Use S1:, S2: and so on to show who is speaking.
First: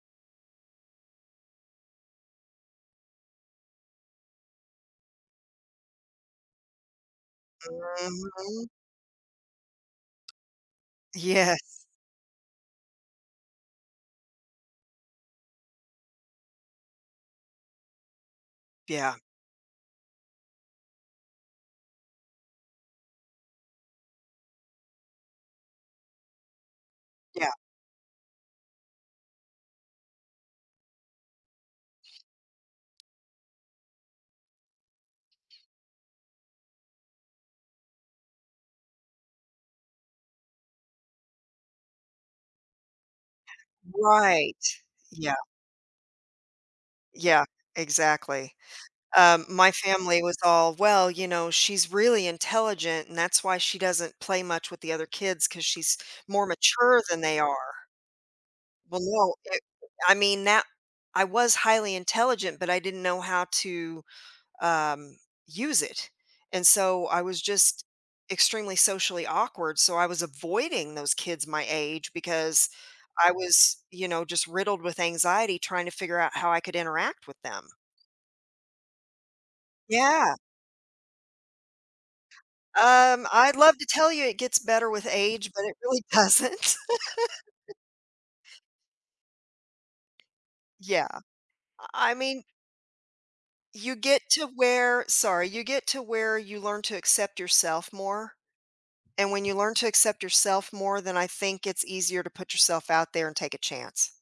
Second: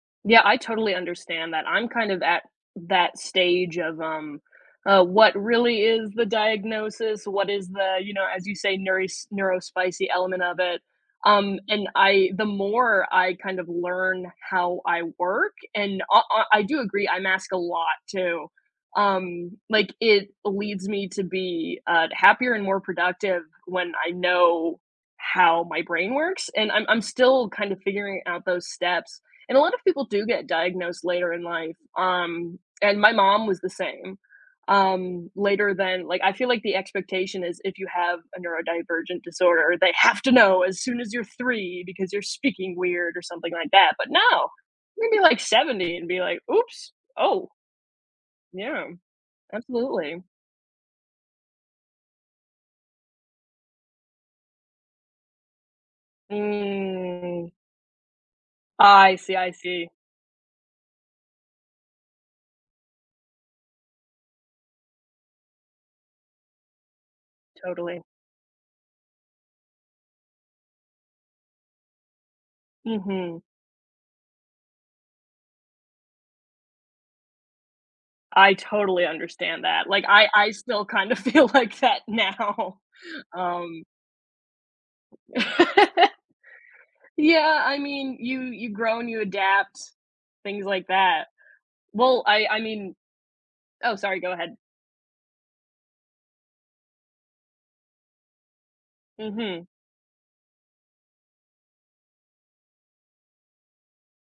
S1: Yeah, I totally understand that, I'm kind of at that that stage of, um, uh, what really is the diagnosis, what is the you know, as you
S2: Mhm.
S1: say, neuros neurospicy element of it. Um, and
S2: Yes.
S1: I the more I kind of learn how I work and I I I do agree, I mask a lot too.
S2: Yeah.
S1: Um, like, it leads me to be, uh, happier and more productive when I know how my brain works and I'm I'm still
S2: Yeah.
S1: kind of figuring out those steps. And a lot of people do get diagnosed later in life. Um, and my mom was the same, um, later than like, I feel like the expectation is if you have a neurodivergent disorder, they have to know as soon as you're 3 because you're speaking weird or something like that, but no,
S2: Right,
S1: maybe
S2: yeah.
S1: like 70 and be like, "Oops,
S2: Yeah,
S1: oh."
S2: exactly.
S1: Yeah.
S2: Um, my family
S1: Absolutely.
S2: was all, "Well, you know, she's really intelligent and that's why she doesn't play much with the other kids 'cause she's more mature than they
S1: Mm.
S2: are." Well,
S1: I see,
S2: no,
S1: I
S2: it
S1: see.
S2: I mean that I was highly intelligent, but I didn't know how to, um, use it and so I was just
S1: Totally.
S2: extremely socially awkward, so I was avoiding those kids my age because I
S1: Mhm.
S2: was, you know, just riddled with anxiety trying to figure out how I could interact with them.
S1: I totally understand that, like, I
S2: Yeah.
S1: I still kinda feel like that now.
S2: Um, I'd love
S1: Um
S2: to tell you it gets better with age, but it really doesn't.
S1: Yeah, I mean, you you grow and you adapt, things like
S2: Yeah,
S1: that.
S2: I I
S1: Well,
S2: mean
S1: I I mean Oh,
S2: you
S1: sorry,
S2: get
S1: go
S2: to
S1: ahead.
S2: where sorry, you get to where you learn to accept yourself more and when you
S1: Mhm.
S2: learn to accept yourself more, then I think it's easier to put yourself out there and take a chance.